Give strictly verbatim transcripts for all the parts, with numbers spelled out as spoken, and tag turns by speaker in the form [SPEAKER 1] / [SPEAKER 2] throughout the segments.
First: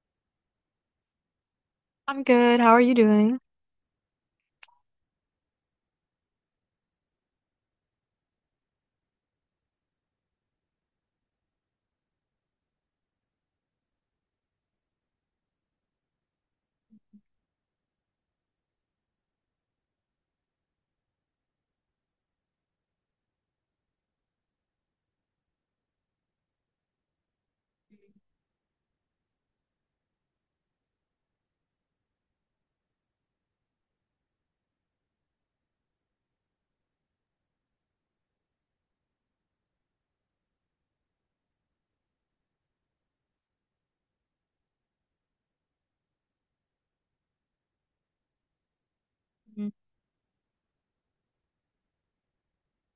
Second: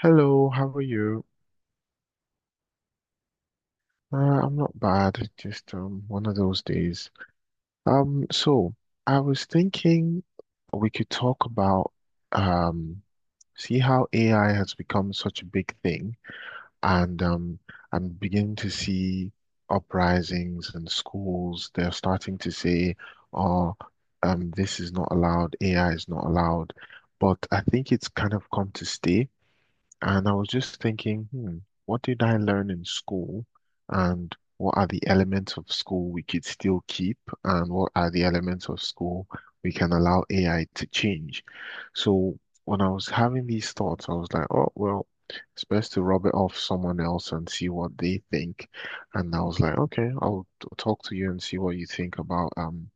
[SPEAKER 1] Hello, how are you?
[SPEAKER 2] I'm good. How are you doing?
[SPEAKER 1] Uh, I'm not bad. It's just um, one of those days. Um, so I was thinking we could talk about um, see how A I has become such a big thing, and um, I'm beginning to see uprisings and schools. They're starting to say, "Oh, um, this is not allowed. A I is not allowed." But I think it's kind of come to stay. And I was just thinking, hmm, what did I learn in school? And what are the elements of school we could still keep? And what are the elements of school we can allow A I to change? So when I was having these thoughts, I was like, oh, well, it's best to rub it off someone else and see what they think. And I was
[SPEAKER 2] Mm,
[SPEAKER 1] like, okay, I'll t- talk to you and see what you think about um,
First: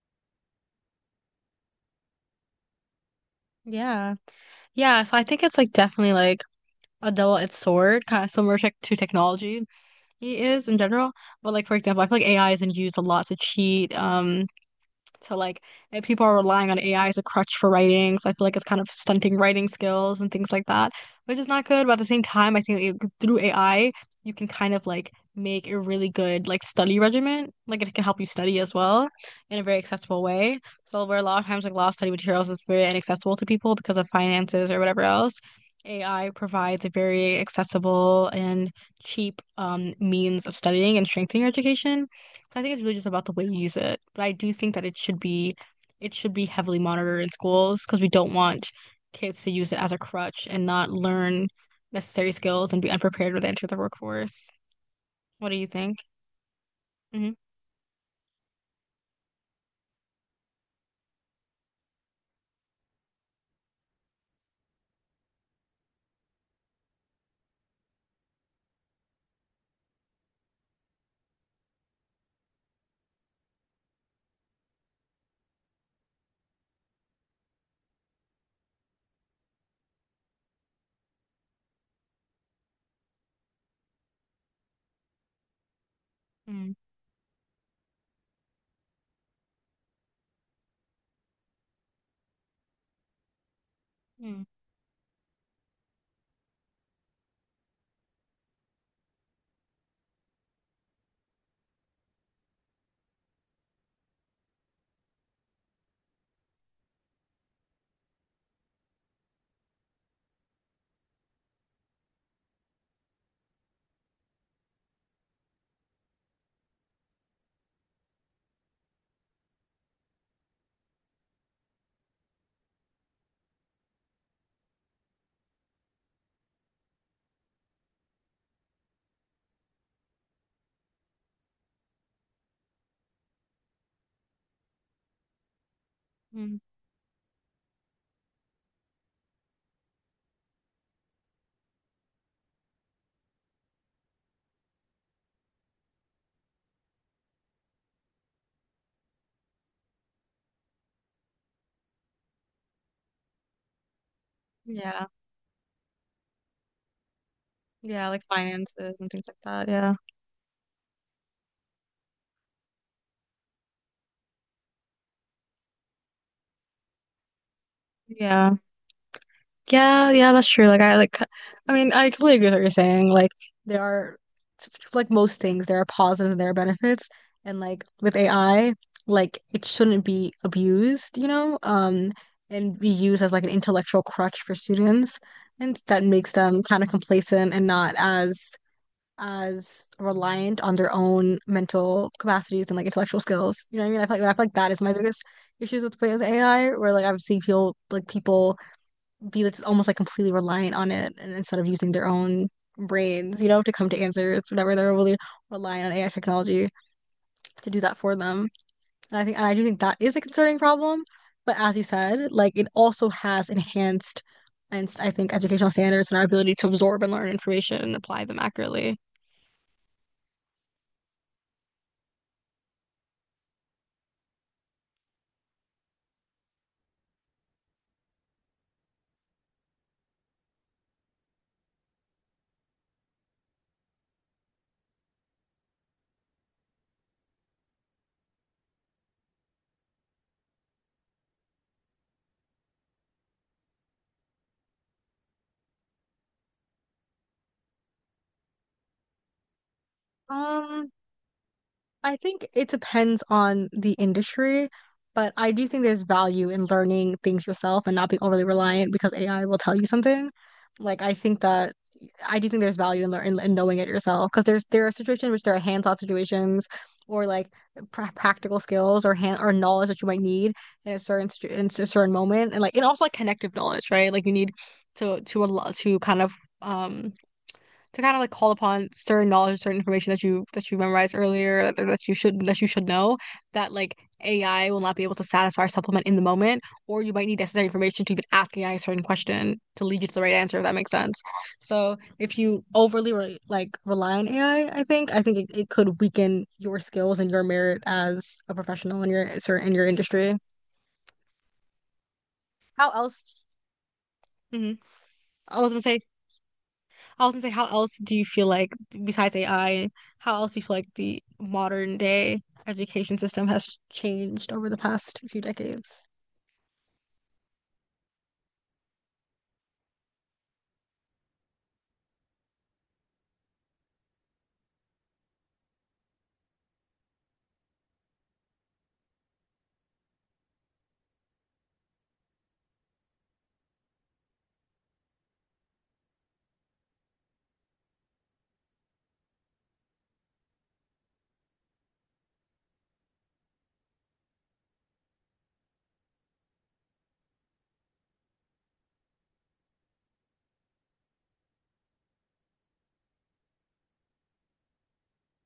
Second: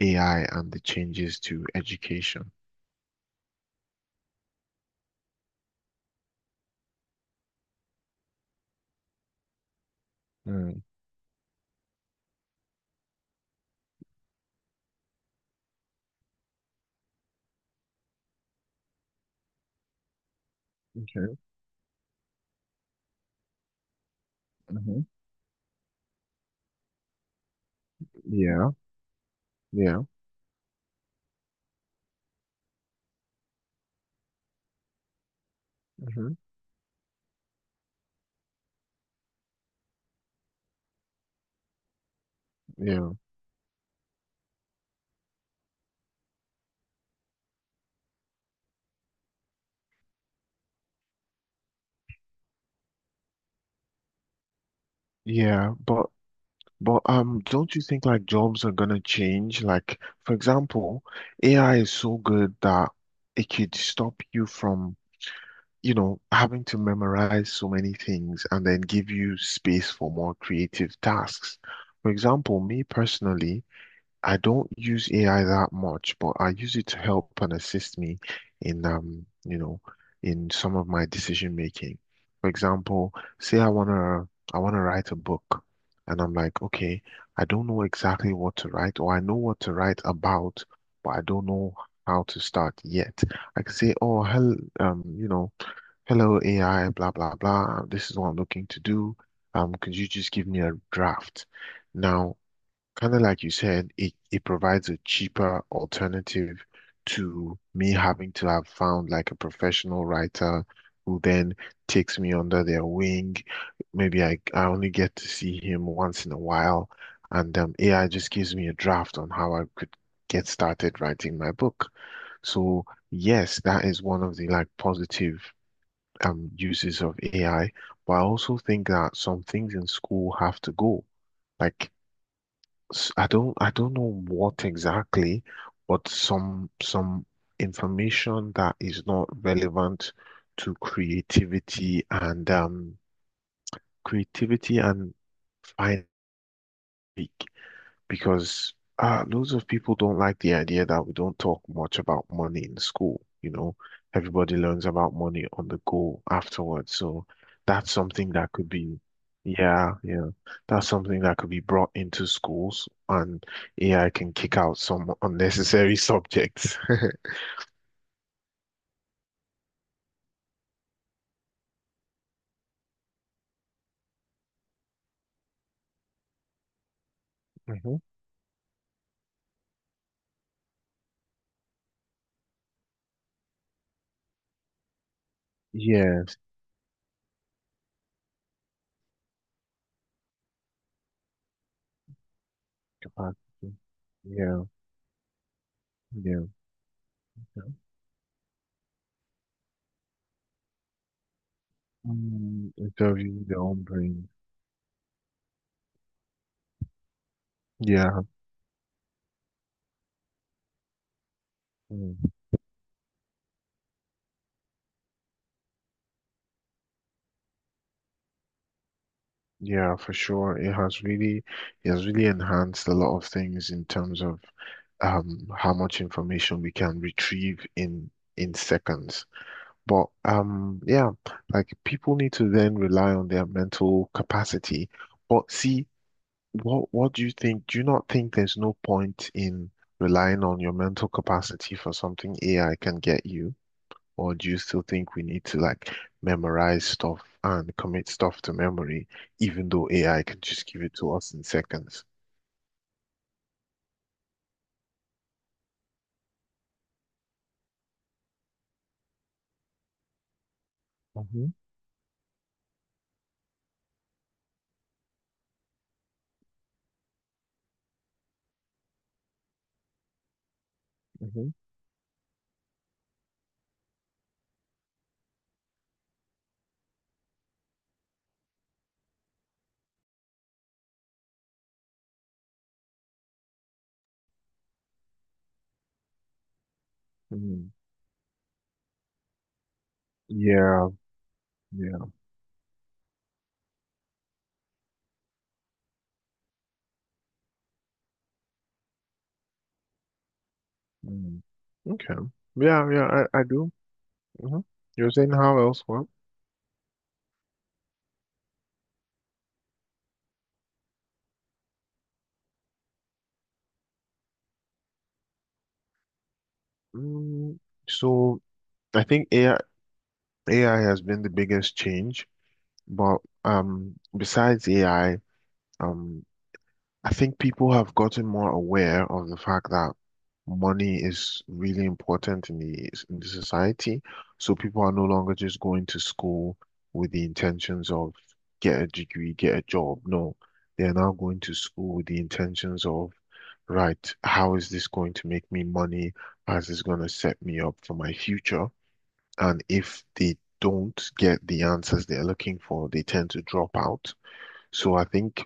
[SPEAKER 1] A I and the changes to education.
[SPEAKER 2] yeah. Yeah. So I think it's like definitely like a double-edged sword, kind of similar tech to technology it is in
[SPEAKER 1] Hmm.
[SPEAKER 2] general. But like for example, I feel like A I is been used a lot to cheat. Um, So like if people are relying on A I as a crutch for writing, so I feel like it's kind of stunting writing skills and things like that, which
[SPEAKER 1] Okay.
[SPEAKER 2] is not good. But at the same time, I think like, through A I, you can kind of
[SPEAKER 1] Hmm.
[SPEAKER 2] like make a really good like study regimen. Like it can help you study
[SPEAKER 1] Yeah,
[SPEAKER 2] as well in a very
[SPEAKER 1] yeah,
[SPEAKER 2] accessible way. So where a lot of times like a lot of study materials is very inaccessible to people because of finances or whatever else. A I
[SPEAKER 1] hmm,
[SPEAKER 2] provides a very accessible and cheap um, means of studying and strengthening your education. So I think it's really just
[SPEAKER 1] yeah.
[SPEAKER 2] about the way you use it. But I do think that it should be it should be heavily monitored in schools because we don't want kids to use it as a crutch and not learn necessary skills and be unprepared when they enter the workforce. What do you
[SPEAKER 1] Yeah,
[SPEAKER 2] think?
[SPEAKER 1] but but
[SPEAKER 2] Hmm.
[SPEAKER 1] um, don't you think like jobs are gonna change? Like, for example, A I is so good that it could stop you from, you know, having to memorize so many things and then give you space for more creative tasks. For example, me personally, I don't use A I that much, but I use it to help and assist me in um, you know, in some of my decision making. For example, say I wanna I wanna write a book and I'm like,
[SPEAKER 2] Mm.
[SPEAKER 1] okay, I don't know exactly what to write, or I know what to write about, but I don't know how to start yet. I can say, oh,
[SPEAKER 2] Mm.
[SPEAKER 1] hell, um, you know, hello A I, blah blah blah. This is what I'm looking to do. Um, could you just give me a draft? Now, kind of like you said, it, it provides a cheaper alternative to me having to have found like a professional writer who then takes me under their wing. Maybe I, I only get to see him once in a while, and um, A I just gives me a draft on how I could get started writing my book. So yes, that is one of the like positive um uses of A I, but I also think that some things in school have to go. Like s- I don't I don't know what exactly, but
[SPEAKER 2] Mm.
[SPEAKER 1] some some information that is not relevant to creativity and um creativity and fine because uh, loads of people don't like the idea that we don't talk much about money in school. You know, everybody learns
[SPEAKER 2] Yeah.
[SPEAKER 1] about money on the go afterwards. So that's
[SPEAKER 2] Yeah, like
[SPEAKER 1] something that could be,
[SPEAKER 2] finances and things like that.
[SPEAKER 1] yeah,
[SPEAKER 2] Yeah.
[SPEAKER 1] yeah, that's something that could be brought into schools, and A I can kick out some unnecessary subjects.
[SPEAKER 2] Yeah. Yeah, yeah, that's true. Like I like I mean, I completely agree with what you're saying. Like there are, like most things, there are positives and there are benefits. And like
[SPEAKER 1] Hmm.
[SPEAKER 2] with A I, like it shouldn't be abused, you know, um, and be used as like an intellectual crutch for students. And that
[SPEAKER 1] Yeah,
[SPEAKER 2] makes them kind of complacent and not as as reliant on their own mental capacities and like intellectual skills.
[SPEAKER 1] capacity.
[SPEAKER 2] You know what I mean? I feel like, I feel like
[SPEAKER 1] Yeah,
[SPEAKER 2] that is my biggest issues with with
[SPEAKER 1] yeah,
[SPEAKER 2] A I, where like I've seen
[SPEAKER 1] yeah.
[SPEAKER 2] people like people be that's almost like completely reliant on it, and instead of using their own
[SPEAKER 1] Mm, it's of
[SPEAKER 2] brains, you
[SPEAKER 1] your
[SPEAKER 2] know, to
[SPEAKER 1] own
[SPEAKER 2] come to
[SPEAKER 1] brain.
[SPEAKER 2] answers, whatever. They're really relying on A I technology to do that for
[SPEAKER 1] Yeah.
[SPEAKER 2] them. And I think, and I do think that is a concerning problem. But as you
[SPEAKER 1] Mm.
[SPEAKER 2] said, like it also has enhanced, and I think, educational standards and our ability to absorb and learn information and apply them accurately.
[SPEAKER 1] Yeah, for sure. It has really, it has really enhanced a lot of things in terms of um how much information we can retrieve in in seconds. But um yeah, like people need to then rely on their mental capacity. But see, what what do you think? Do you not think there's no point in relying on your mental capacity for something A I can get you? Or do you still think we need to like memorize stuff and commit stuff to memory, even though A I can just give
[SPEAKER 2] Um,
[SPEAKER 1] it to us in seconds?
[SPEAKER 2] I think it depends on the industry, but I do think there's value in learning things yourself and not being overly reliant because A I will tell you something. Like I think
[SPEAKER 1] Mm-hmm,
[SPEAKER 2] that I do think there's value in learning in in knowing it yourself, because there's there are situations in which there are hands-on situations or like pra practical skills or hand or knowledge that you might need in a certain situ-
[SPEAKER 1] mm-hmm.
[SPEAKER 2] in a certain moment, and like, and also like connective knowledge, right? Like you need to to a lot to kind of um to kind of like call upon certain knowledge, certain information that you that you memorized earlier, that, that you should that you should know, that like A I will not be able to satisfy or supplement in the moment, or you might need necessary
[SPEAKER 1] Hmm.
[SPEAKER 2] information to even ask A I a certain question to lead you to the right answer, if that
[SPEAKER 1] Yeah,
[SPEAKER 2] makes sense. So
[SPEAKER 1] yeah.
[SPEAKER 2] if you overly re like rely on A I, I I think I think it, it could weaken your skills and your merit as a professional in your certain in your industry.
[SPEAKER 1] Mm, okay.
[SPEAKER 2] How
[SPEAKER 1] Yeah,
[SPEAKER 2] else?
[SPEAKER 1] yeah, I, I do. Hmm.
[SPEAKER 2] Mhm.
[SPEAKER 1] You're saying how
[SPEAKER 2] I was gonna
[SPEAKER 1] else?
[SPEAKER 2] say
[SPEAKER 1] Well,
[SPEAKER 2] I was gonna say, how else do you feel like, besides A I, how else do you feel like the modern day education system has changed over the past few decades?
[SPEAKER 1] mm, so I think A I A I has been the biggest change, but um, besides A I, um, I think people have gotten more aware of the fact that money is really important in the in the society. So people are no longer just going to school with the intentions of get a degree, get a job. No, they are now going to school with the intentions of, right, how is this going to make me money? How is this going to set me up for my future? And if they don't get the answers they're looking for, they tend to drop out. So I think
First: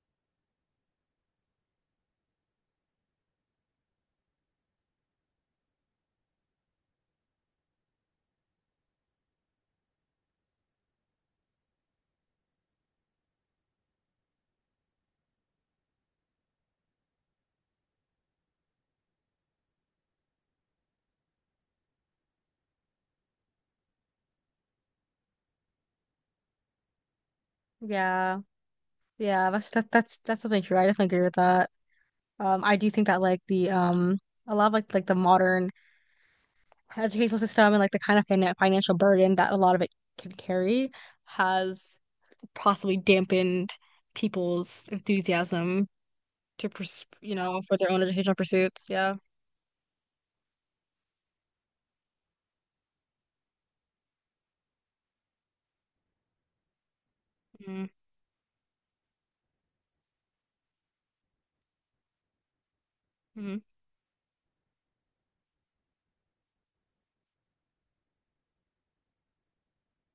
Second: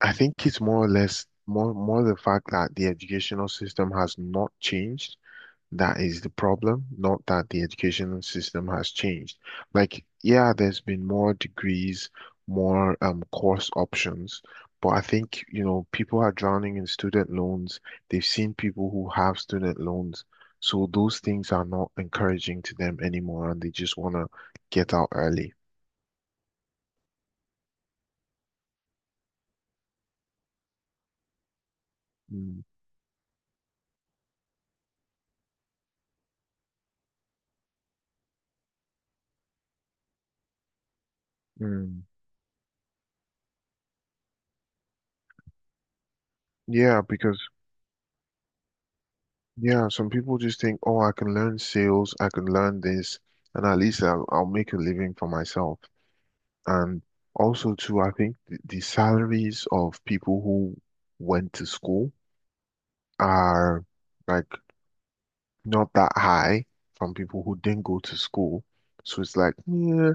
[SPEAKER 1] I think it's more or less more more the fact that the educational system has not changed. That is the problem, not that the educational system has changed. Like, yeah, there's been more degrees, more um course options, but I think, you know, people are drowning in student loans. They've seen people who have student loans, so those things are not encouraging to them anymore, and they just want to get out early.
[SPEAKER 2] Yeah, yeah, that's that, that's that's definitely true. I definitely agree with that.
[SPEAKER 1] Mm,
[SPEAKER 2] Um, I do think that like the um a lot of like like the modern educational system and like the kind of fin financial burden that a lot of it can carry has
[SPEAKER 1] mm.
[SPEAKER 2] possibly dampened people's enthusiasm to,
[SPEAKER 1] Yeah,
[SPEAKER 2] pers you
[SPEAKER 1] because
[SPEAKER 2] know, for their own educational pursuits. Yeah.
[SPEAKER 1] yeah, some people just think, oh, I can learn sales, I can learn this, and at least I'll, I'll make a living for myself. And also, too, I think the, the salaries of people who went to school
[SPEAKER 2] Mm-hmm.
[SPEAKER 1] are like not that high from people who didn't go to school. So it's like, yeah,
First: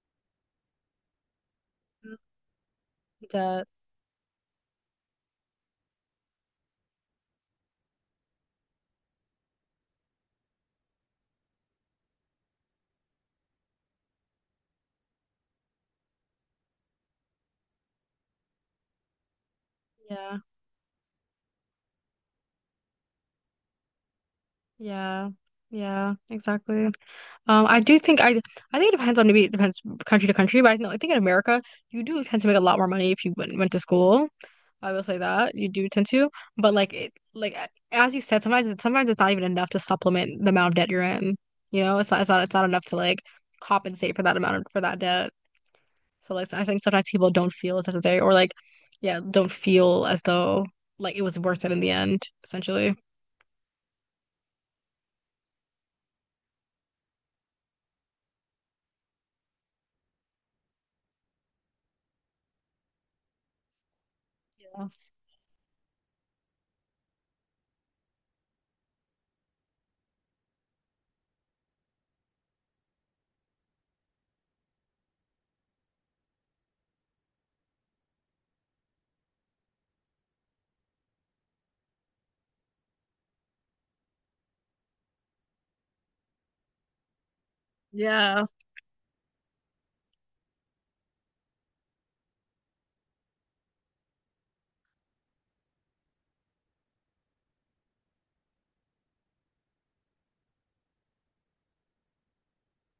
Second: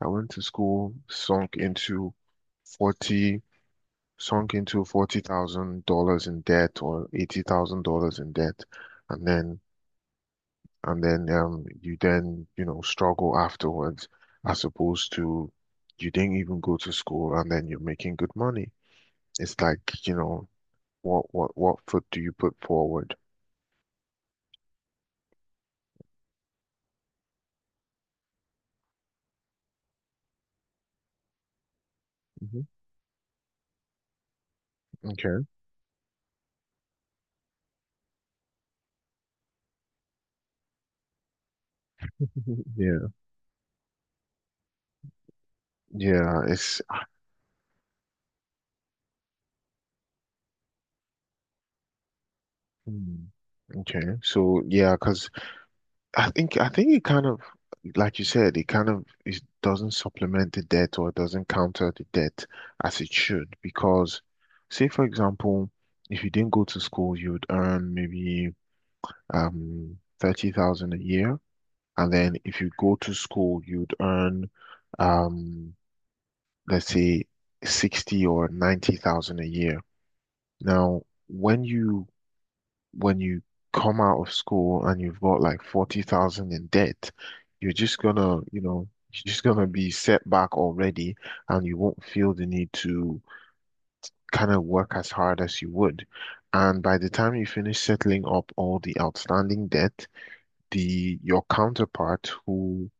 [SPEAKER 1] I went to school, sunk into
[SPEAKER 2] It
[SPEAKER 1] 40,
[SPEAKER 2] does.
[SPEAKER 1] sunk into forty thousand dollars in debt or eighty thousand dollars in debt, and then and then um you then you know struggle afterwards as opposed to you didn't even go to school and then you're making good money. It's like, you
[SPEAKER 2] Yeah,
[SPEAKER 1] know, what what what foot do you put forward?
[SPEAKER 2] yeah, yeah, exactly. Um, I do think I I think it depends, on maybe it depends country to country, but I, know, I think in America you do tend to make a
[SPEAKER 1] Hmm.
[SPEAKER 2] lot more money if you went went to school. I will say
[SPEAKER 1] Okay.
[SPEAKER 2] that you do tend to, but like it like a- as you said, sometimes it, sometimes it's not even enough to supplement the amount of debt you're in. You know, it's not it's not it's not
[SPEAKER 1] Mhm.
[SPEAKER 2] enough to
[SPEAKER 1] Yeah.
[SPEAKER 2] like compensate for that amount of, for that debt. So
[SPEAKER 1] Yeah,
[SPEAKER 2] like I think
[SPEAKER 1] it's
[SPEAKER 2] sometimes people don't feel it's necessary or like, yeah, don't feel as though like it was worth it in the end essentially.
[SPEAKER 1] hmm, okay. So yeah, because I think I think it kind of like you said, it kind of it doesn't supplement the debt or it doesn't counter the debt as it should because say for example, if you didn't go to school, you would earn maybe um thirty thousand a year. And then if you go to school, you'd earn um let's say sixty or ninety thousand a year. Now, when you when you come out of school and you've got like forty thousand in debt, you're just gonna,
[SPEAKER 2] Yeah,
[SPEAKER 1] you know, you're just gonna be set back already and you won't feel the need to kind of work as hard as you would. And by the time you finish settling up all the outstanding debt, the your counterpart who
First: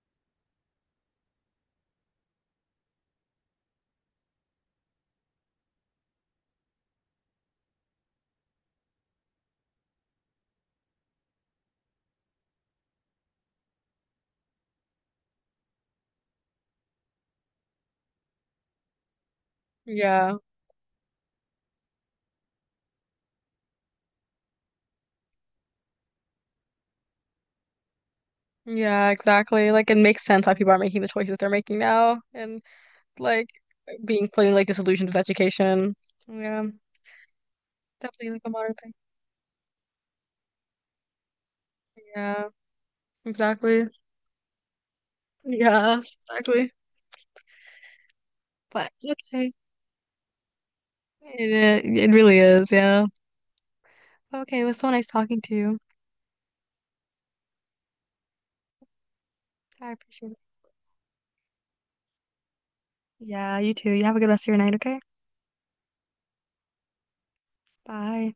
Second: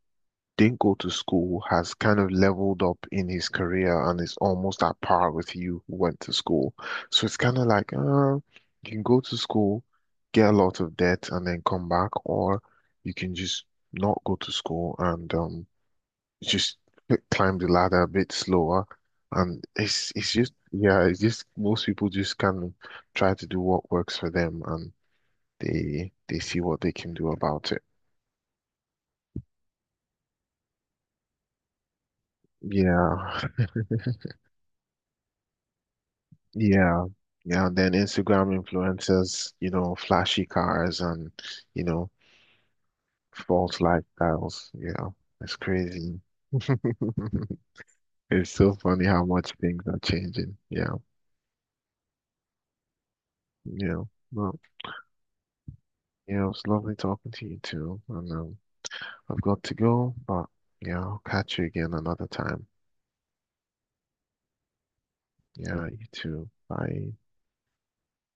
[SPEAKER 1] didn't go to school has kind of leveled up in his career and is almost at par with you who went to school. So it's kind of like, uh, you can go to school, get a lot of debt, and then come back, or you can just not go to school and um just climb the ladder a bit slower. And it's it's
[SPEAKER 2] yeah,
[SPEAKER 1] just yeah, it's just most people just kind of try to do what works for them and they they see what they can do about it.
[SPEAKER 2] yeah, exactly. Like it makes sense why people are making the choices they're making now, and
[SPEAKER 1] Yeah.
[SPEAKER 2] like being fully like disillusioned with education. Yeah,
[SPEAKER 1] Yeah. Yeah. And then
[SPEAKER 2] definitely like a
[SPEAKER 1] Instagram
[SPEAKER 2] modern thing.
[SPEAKER 1] influencers, you know, flashy cars and, you know,
[SPEAKER 2] Yeah,
[SPEAKER 1] false
[SPEAKER 2] exactly.
[SPEAKER 1] lifestyles. Yeah. It's
[SPEAKER 2] Yeah,
[SPEAKER 1] crazy.
[SPEAKER 2] exactly.
[SPEAKER 1] It's so
[SPEAKER 2] But
[SPEAKER 1] funny how
[SPEAKER 2] okay.
[SPEAKER 1] much things are changing. Yeah.
[SPEAKER 2] It, uh, it really is, yeah.
[SPEAKER 1] Yeah. Well,
[SPEAKER 2] Okay, it was so nice talking to you.
[SPEAKER 1] yeah, it was lovely talking to you too. And um, I've got to
[SPEAKER 2] I
[SPEAKER 1] go,
[SPEAKER 2] appreciate it.
[SPEAKER 1] but yeah, I'll catch you again another time.
[SPEAKER 2] Yeah, you too. You have a good rest of your night, okay?
[SPEAKER 1] Yeah, you too. Bye.
[SPEAKER 2] Bye.